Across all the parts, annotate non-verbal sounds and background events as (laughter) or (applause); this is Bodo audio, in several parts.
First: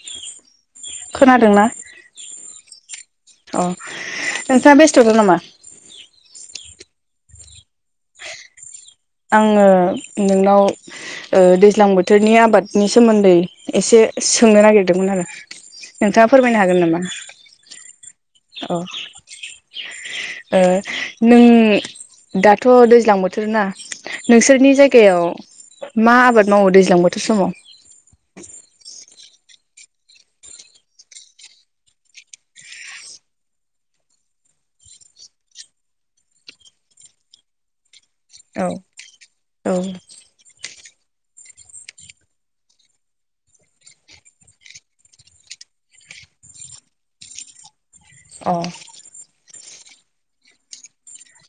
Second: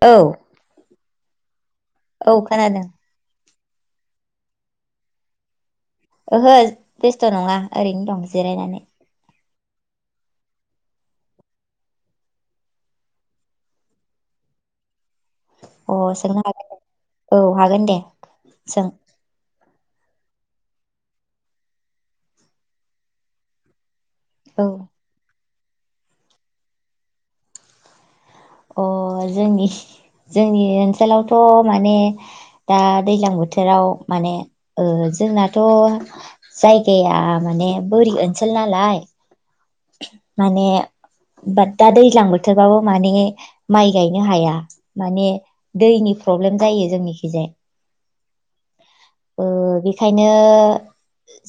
औ। खोनादोंना? औ खोनादों। अ नोंथाङा बेस्थ'द' नामा? ओहो बेस्थ' नङा ओरैनो दं जिरायनानै। आङो नोंनाव ओ दैज्लां बोथोरनि आबादनि सोमोन्दै एसे सोंनो नागिरदोंमोन आरो। अह नोंथाङा सोंनो फोरमायनो हागोन नामा औ हागोन दे अ सों। ओ नों दाथ' दैज्लां बोथोर ना। औ नोंसोरनि जायगायाव मा आबाद मावो दैज्लां बोथोर समाव? अह जोंनि जोंनि ओनसोलावथ' माने दा दैज्लां बोथोराव माने ओ जोंनाथ' जायगाया माने बोरि ओनसोल औ नालाय औ माने बाट दा दैज्लां बोथोरबाबो माने माइ गायनो हाया माने दैनि प्रब्लेम जायो जोंनिखिजाय। अ ओ बेखायनो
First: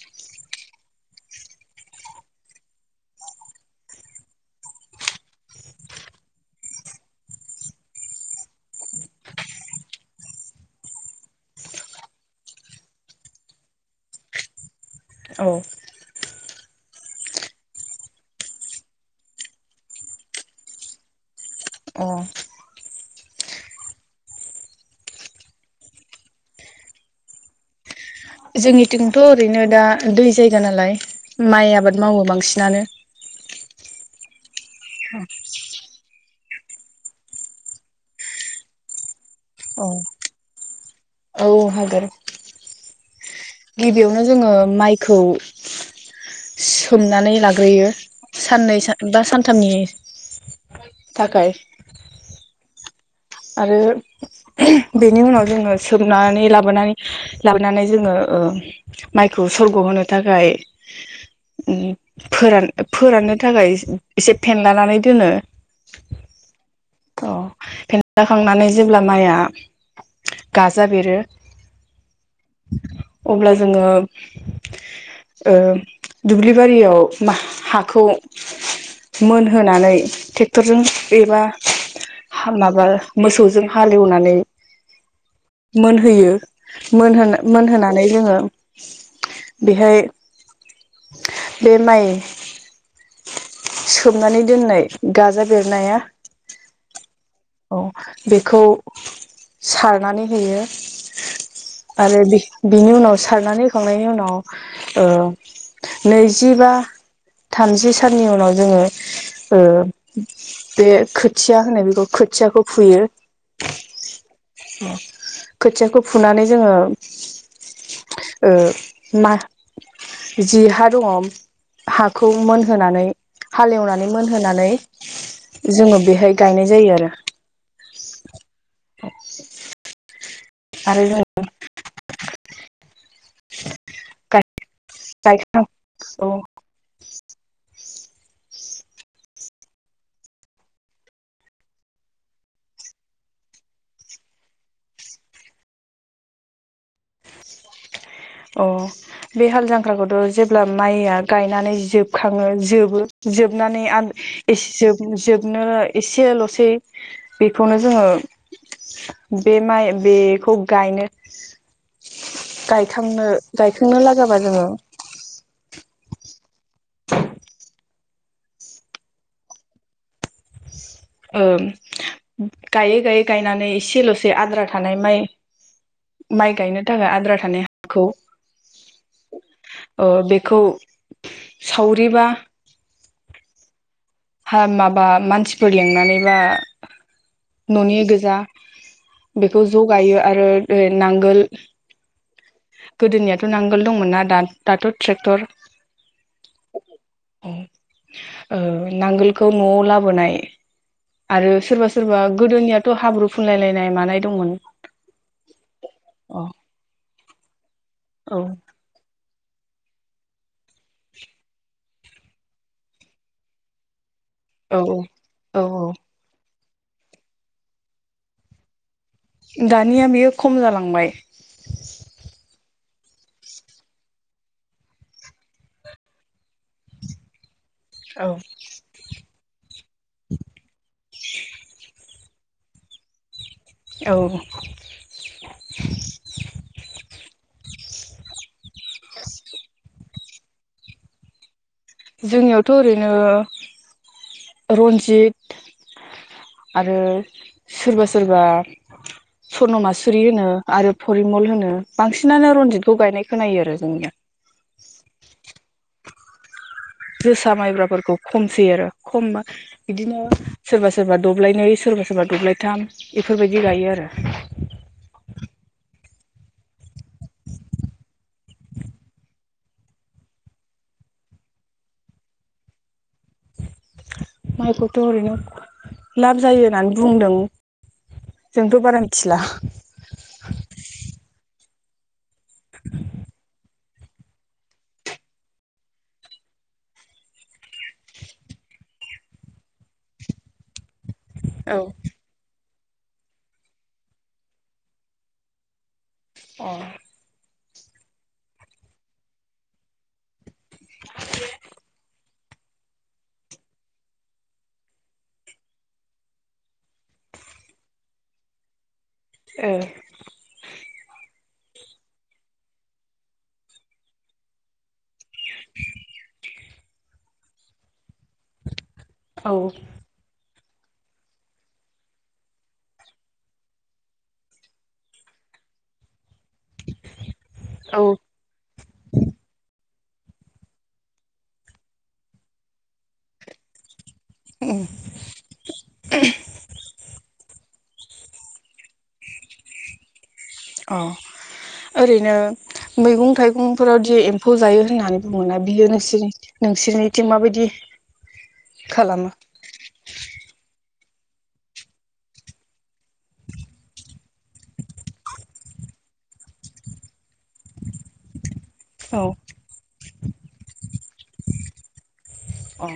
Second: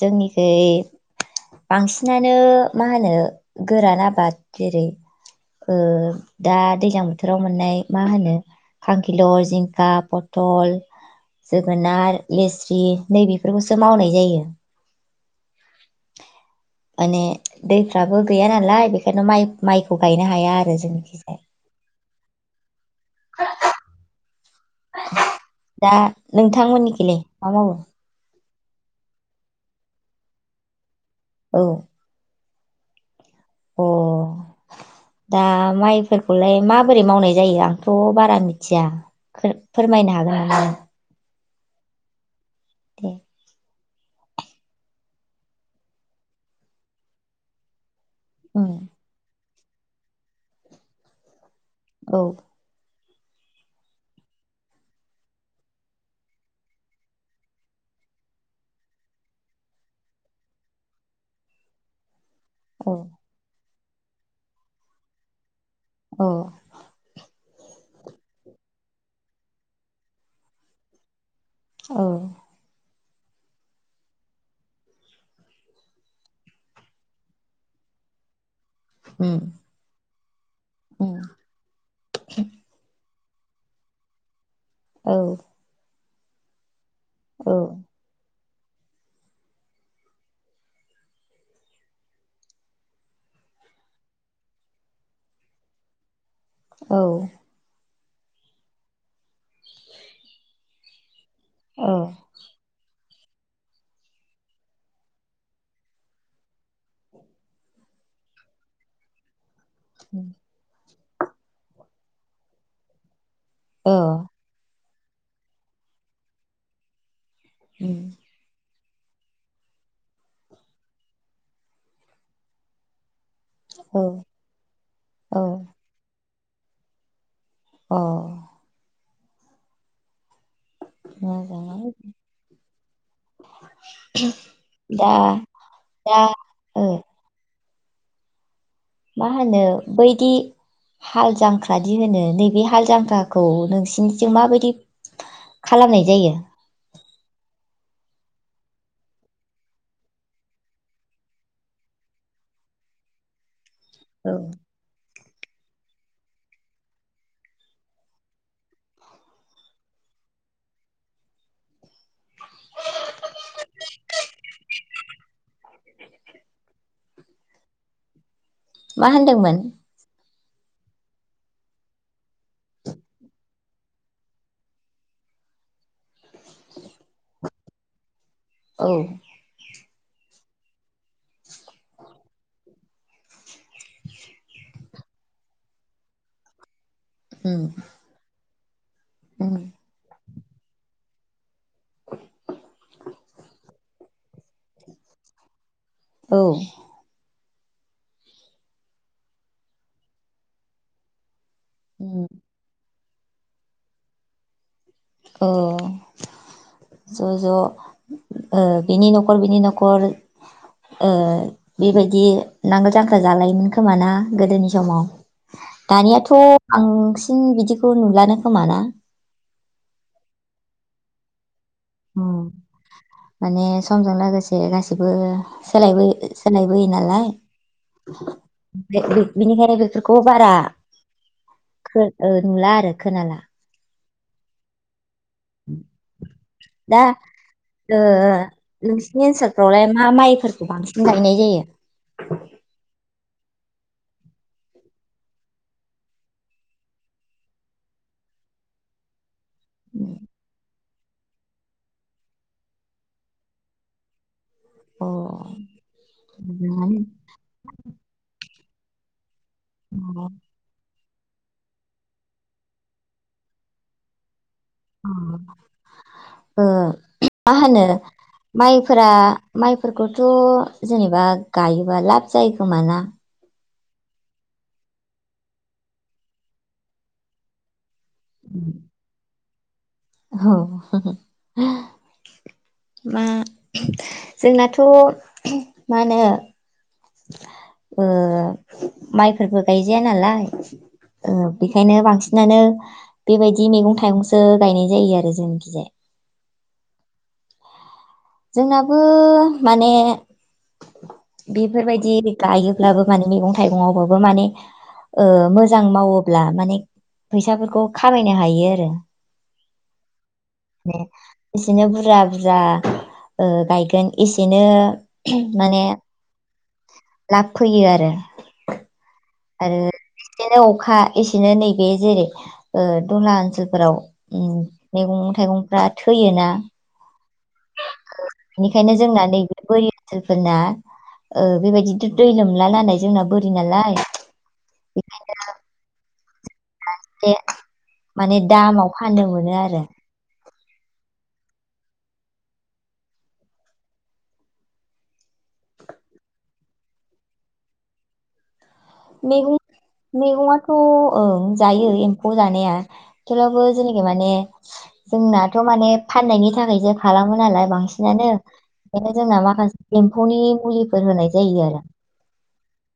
जोंनिखै बांसिनानो मा होनो गोरान आबाद जेरै ओ दा दैज्लां बोथोराव मोननाय मा होनो खांखिलर, जिंखा, पथल, जोगोनार, लेस्रि नै बेेफोरखौसो मावनाय जायो। औ। माने दैफ्राबो गैया नालाय बेखायनो माइ माइखौ गायनो हाया आरो जोंनिखिजाय। अ (inaudible) दा नोंथांमोननिखैलाय मा मावो? जोंनिथिंथ' ओरैनो दा दै जायगा नालाय माइ आबाद मावो बांसिन। नानो। अह दा माइफोरखौलाय माबोरै मावनाय जायो आंथ' बारा मिथिया खो फोरमायनो हागोन नामा? औ हागोन। दे। गिबियावनो जोङो माइखौ सोमनानै लाग्रोयो। उम साननै सान बा सान थामनि थाखाय औ आरो बेनि उनाव जोङो सोमनानै लाबोनानै लाबोनानै जोङो ओ माइखौ सरग' होनो थाखाय ओम फोरान औ फोराननो थाखाय ए से फेनलानानै दोनो। अ अ फेन खांनानै जेब्ला माइया गाजा बेरो औ अब्ला जोङो ओ दुब्लिबारियाव माह हाखौ उम मोनहोनानै टेक्टरजों उम एबा हा माबा मोसौजों हालेवनानै औ मोनहोयो। मोनहो औ मोनहोनानै जोङो बेहाय बे माइ सोमनानै दोननाय गाजा बेरनाया औ औ बेखौ सारनानै होयो। औ आरो बि-बिनि उनाव सारनानै होखांनायनि उनाव ओ नैजिबा थामजि साननि उनाव जोङो ओ उम बे खोथिया होनो बेखौ खोथियाखौ फुयो। औ। खोथियाखौ फुनानै जोङो उम ओ मा जि हा दङ हाखौ मोनहोनानै औ हालेवनानै मोनहोनानै औ जोङो बेहाय गायनाय जायो आरो अ (inaudible) आरो जों (unintelligible) (inaudible) दा गायखां दा औ ओ मा होनो बैदि हाल जांख्रा दि होनो नैबे हाल जांख्राखौ नोंसिनिजों माबायदि खालामनाय जायो? अ बे हाल जांख्राखौथ' जेब्ला माइया गायनानै जोबखाङो जोबो जोब नानै औ एसे जोब जोब बिनो एसेल'सै बेखौनो जोंङो बे माइ बेखौ गायनो गायखांनो गायखांनो लागाबा जोंङो मा होनदोंमोन ओं गायै गायै गायनानै एसेल'सै आद्रा थानाय माइ माइ गायनो थाखाय आद्रा थानाय हाखौ औ ओ बेखौ सावरिबा हा माबा मानसिफोर लिंनानैबा उम न'नि गोजा उम बेखौ ज गायो। आरो ओ नांगोल गोदोनियाथ' नांगोल दंमोन ना दा दाथ' ट्रेक्टर औ ओ नांगोलखौ न'आव लाबोनाय आरो सोरबा सोरबा उम गोदोनिया थ' हाब्रु फुनलायलायनाय मानाय दंमोन। अ औ ज' ज' औ ओ बेनि न खर बिनि न'खर ओ बिबायदि नांगोल जांख्रा जालायोमोन खोमाना। गोदोनि औ समाव औ दानियाथ' आंसिन बिदिखौ नुलानो खोमा ना दानिया बेयो खम जालांबाय। उम माने समजों लोगोसे गासिबो सोलायबो सोलायबोयो नालाय। औ बे बि-बिनिखायनो बेफोरखौ बारा खो ओ नुला आरो खोनाला। औ दा ओ नोंसिनि ओनसोलफ्रावलाय मा माइ फोरखौ बांसिन गायनाय जायो। जोंनियावथ' ओरैनो रन्जित आरो सोरबा सोरबा सर्न मासुरि होनो। आरो फरिमल होनो बांसिनानो रन्जितखौ गायनाय खोनायो आरो जोंनिजा अ मोजाङानो। जोसा माइब्राफोरखौ खम सै आरो खमा बिदिनो सोरबा सो सोरबा दब्लायनै सोरबा सोरबा दब्लायथाम बेफोरबायदि गायो आरो ओ मा होनो माइफोरा माइफोरखौथ' जेनेबा गायोबा लाब जायो खोमा ना? माइखौथ' ओरैनो लाब जायो होननानै बुंदों। जोंथ' बारा मिथिला। औ मा जोंनाथ' मा होनो ओ माइफोरबो गायजाया नालाय। ओ औ बेखायनो ओ बांसिनानो बेबायदि मैगं थाइगंसो गायनाय जायो आरो जोंनिखिजाय। अ जोंनाबो माने बेफोरबायदि गायोब्लाबो माने मैगं थाइगंआवबाबो माने ओ मोजां मावोब्ला माने फैसाफोरखौ खामायनो हायो आरो औ बिदिनो बुरजा बुरजा ओ गायगोन एसेनो माने लाब फैयो आरो औ आरो बिदिनो अब अखा एसेनो नैबे जेरै ओ दला ओनसोलफोराव मैगं थाइगंफ्रा थैयोना? (inaudible) औ बेनिखायनो जोंना नैबे बोरि ओनसोलफोरना ओ बेबायदि दै लोमला नालाय जोंना बोरि नालाय। उम बे माने दामाव फानदों मोनो आरो अ ओरैनो मैगं थाइगंफोरावदि एम्फौ जायो होननानै बुङो ना बियो नोंसोरनि नोंसोरनिथिं माबायदि? खालामो मेहु मेगआथ थ' ओं जायो एम्फौ जानाया थेवब्लाबो जेनेखि माने जोंनाथ' माने फाननायनि थाखायसो खालामो नालाय बांसिनानो बेखायनो औ जोंना माखासे एम्फौनि मुलिफोर होनाय जायो आरो। अ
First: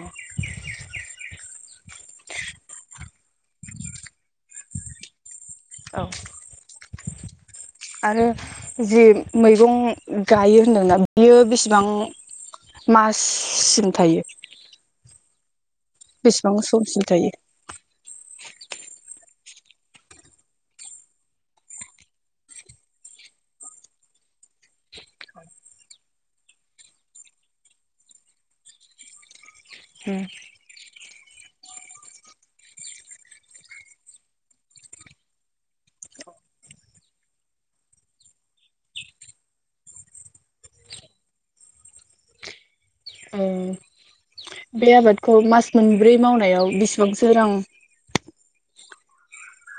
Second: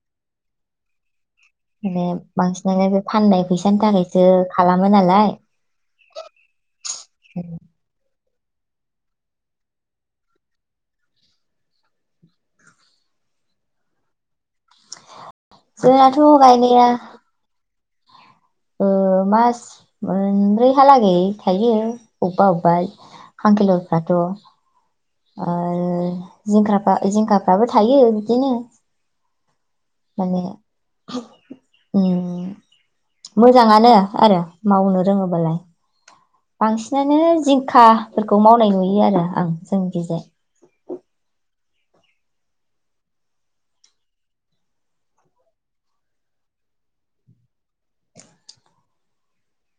माने बांसिनानो बे फाननाय फैसानि थाखायसो खालामो नालाय। औ ए आरो जि मैगं गायो होनदों नों बियो बेसेबां माससिम थायो? जोंनाथ' बेसेबां गायनाया समसिम थायो ओ मास मोनब्रैहालागै थायो अबा अबा खांखलरफ्राथ' आरो जिंफा जिंखाफ्राबो थायो बिदिनो। उम माने मोजाङानो आरो मावनो रोङोबालाय बांसिनानो जिंखाफोरखौ मावनाय नुयो आरो आं। जोंनिखैजाय ओ बे आबादखौ मास मोनब्रै मावनायाव बेसेबांसो रां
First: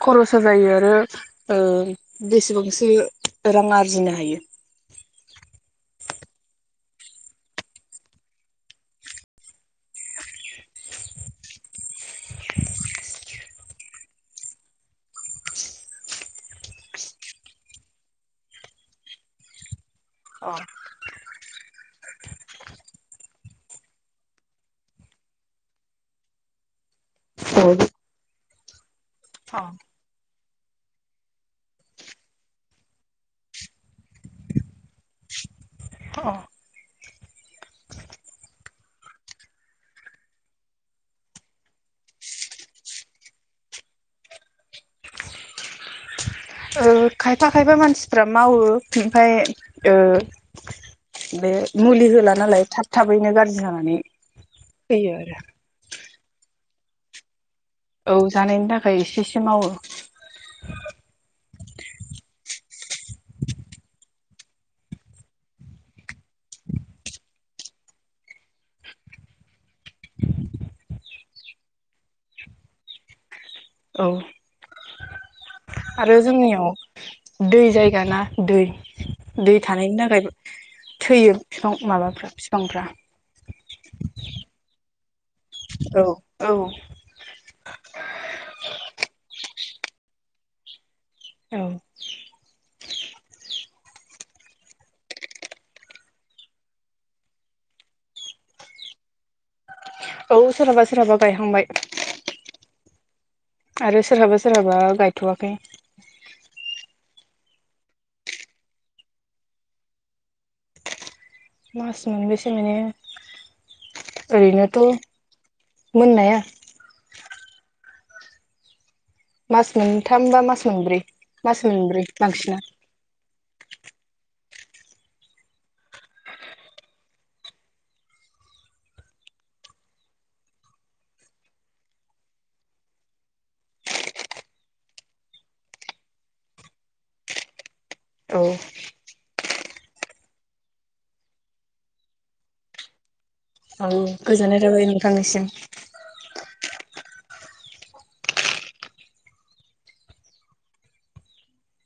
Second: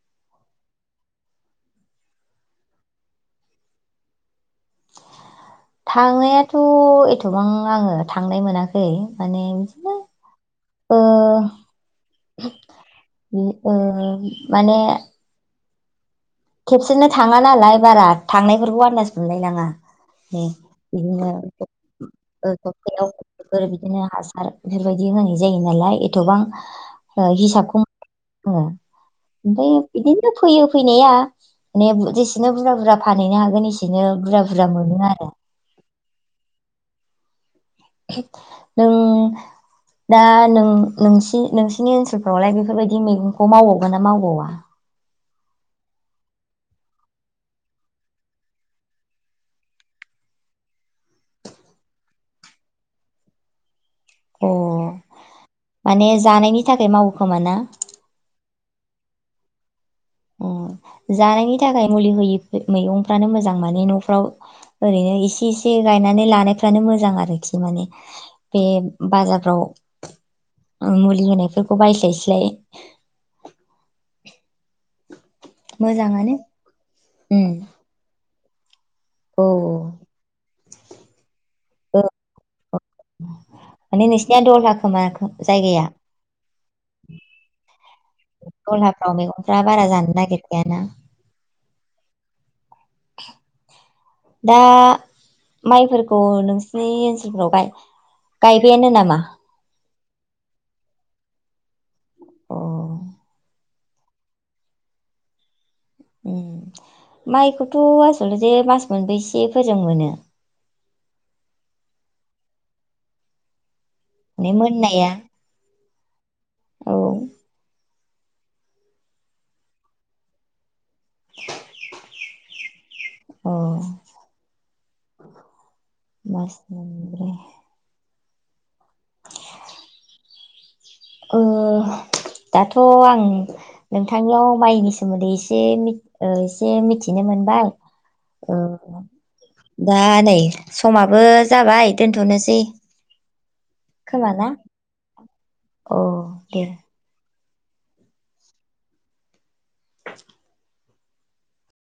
खर'सा जायो आरो ओ बेसेबांसे रां आरजिनो हायो? थांनायाथ' एथबां आङो थांनाय मोनाखै माने बिदिनो ओ ओ माने खेबसेनो थाङा नालाय बारा थांनायफोरखौ आन्दास मोनलायनाङा अ बिदिनो सबथायावफोर बिदिनो हासार बेफोरबायदि होनाय जायो नालाय एथबां हिसाबखौ मोनङो ओमफ्राय अ बिदिनो फैयो फैनाया। माने जेसेनो बुरजा बुरजा फानहैनो हागोन एसेनो बुरजा बुरजा मोनो आरो। नों दा नों नोंसि नोंसिनि ओनसोलफोरावलाय बेफोरबायदि मैगंखौलाय मावबावगोन ना मावबावा? ओ खायफा खायफा मानसिफ्रा मावो ओमफ्राय ओ बे मुलि होला नालाय थाब थाबैनो गाज्रि जानानै अ फैयो आरो माने जानायनि थाखाय मावोखोमा ना? औ जानायनि थाखाय एसे एसे मावो। ओ जानायनि था थाखाय मुलि होयै मैगंफ्रानो मोजां माने न'फ्राव ओरैनो इसे एसे गायनानै लानायफ्रानो मोजां आरोखि माने बे बाजारफ्राव मुलि होनायफोरखौ बायस्लायस्लाय औ आरो मोजाङानो जोंनियाव दै जायगा ना। दै औ दै थानायनि थाखाय थैयो फिफां ओ माबाफ्रा फिफांफ्रा। माने नोंसिना दल हा खोमा जायगाया औ औ दलहा अ मैगंफ्रा बारा जानो नागिरखाया ना। औ दा माइफोरखौ नोंसिनि ओनसोलफोराव गाय गायबायानो नामा? औ सोराबा सोराबा गाय हांबाय। अ आरो सोरहाबा सोरहाबा गायथ'वाखै। उम माइखौथ' आसल'थे मास मोनबोसे फोजों मोनो? मास मोनबोसे माने माने ओरैनोथ' मोननाया मोननाया? औ मास मोनथाम बा मास मोनब्रै मास मोनब्रै बांसिना। अ मास मोनब्रै। ओ दाथ' आं नोंथांनियाव माइनि सोमोन्दै एसे एसे मिथिनो मोनबाय। औ ओ दा नै समाबो जाबाय दोनथ'नोसै। औ गोजोननाय थाबाय नोंथांनिसिम। औ दे।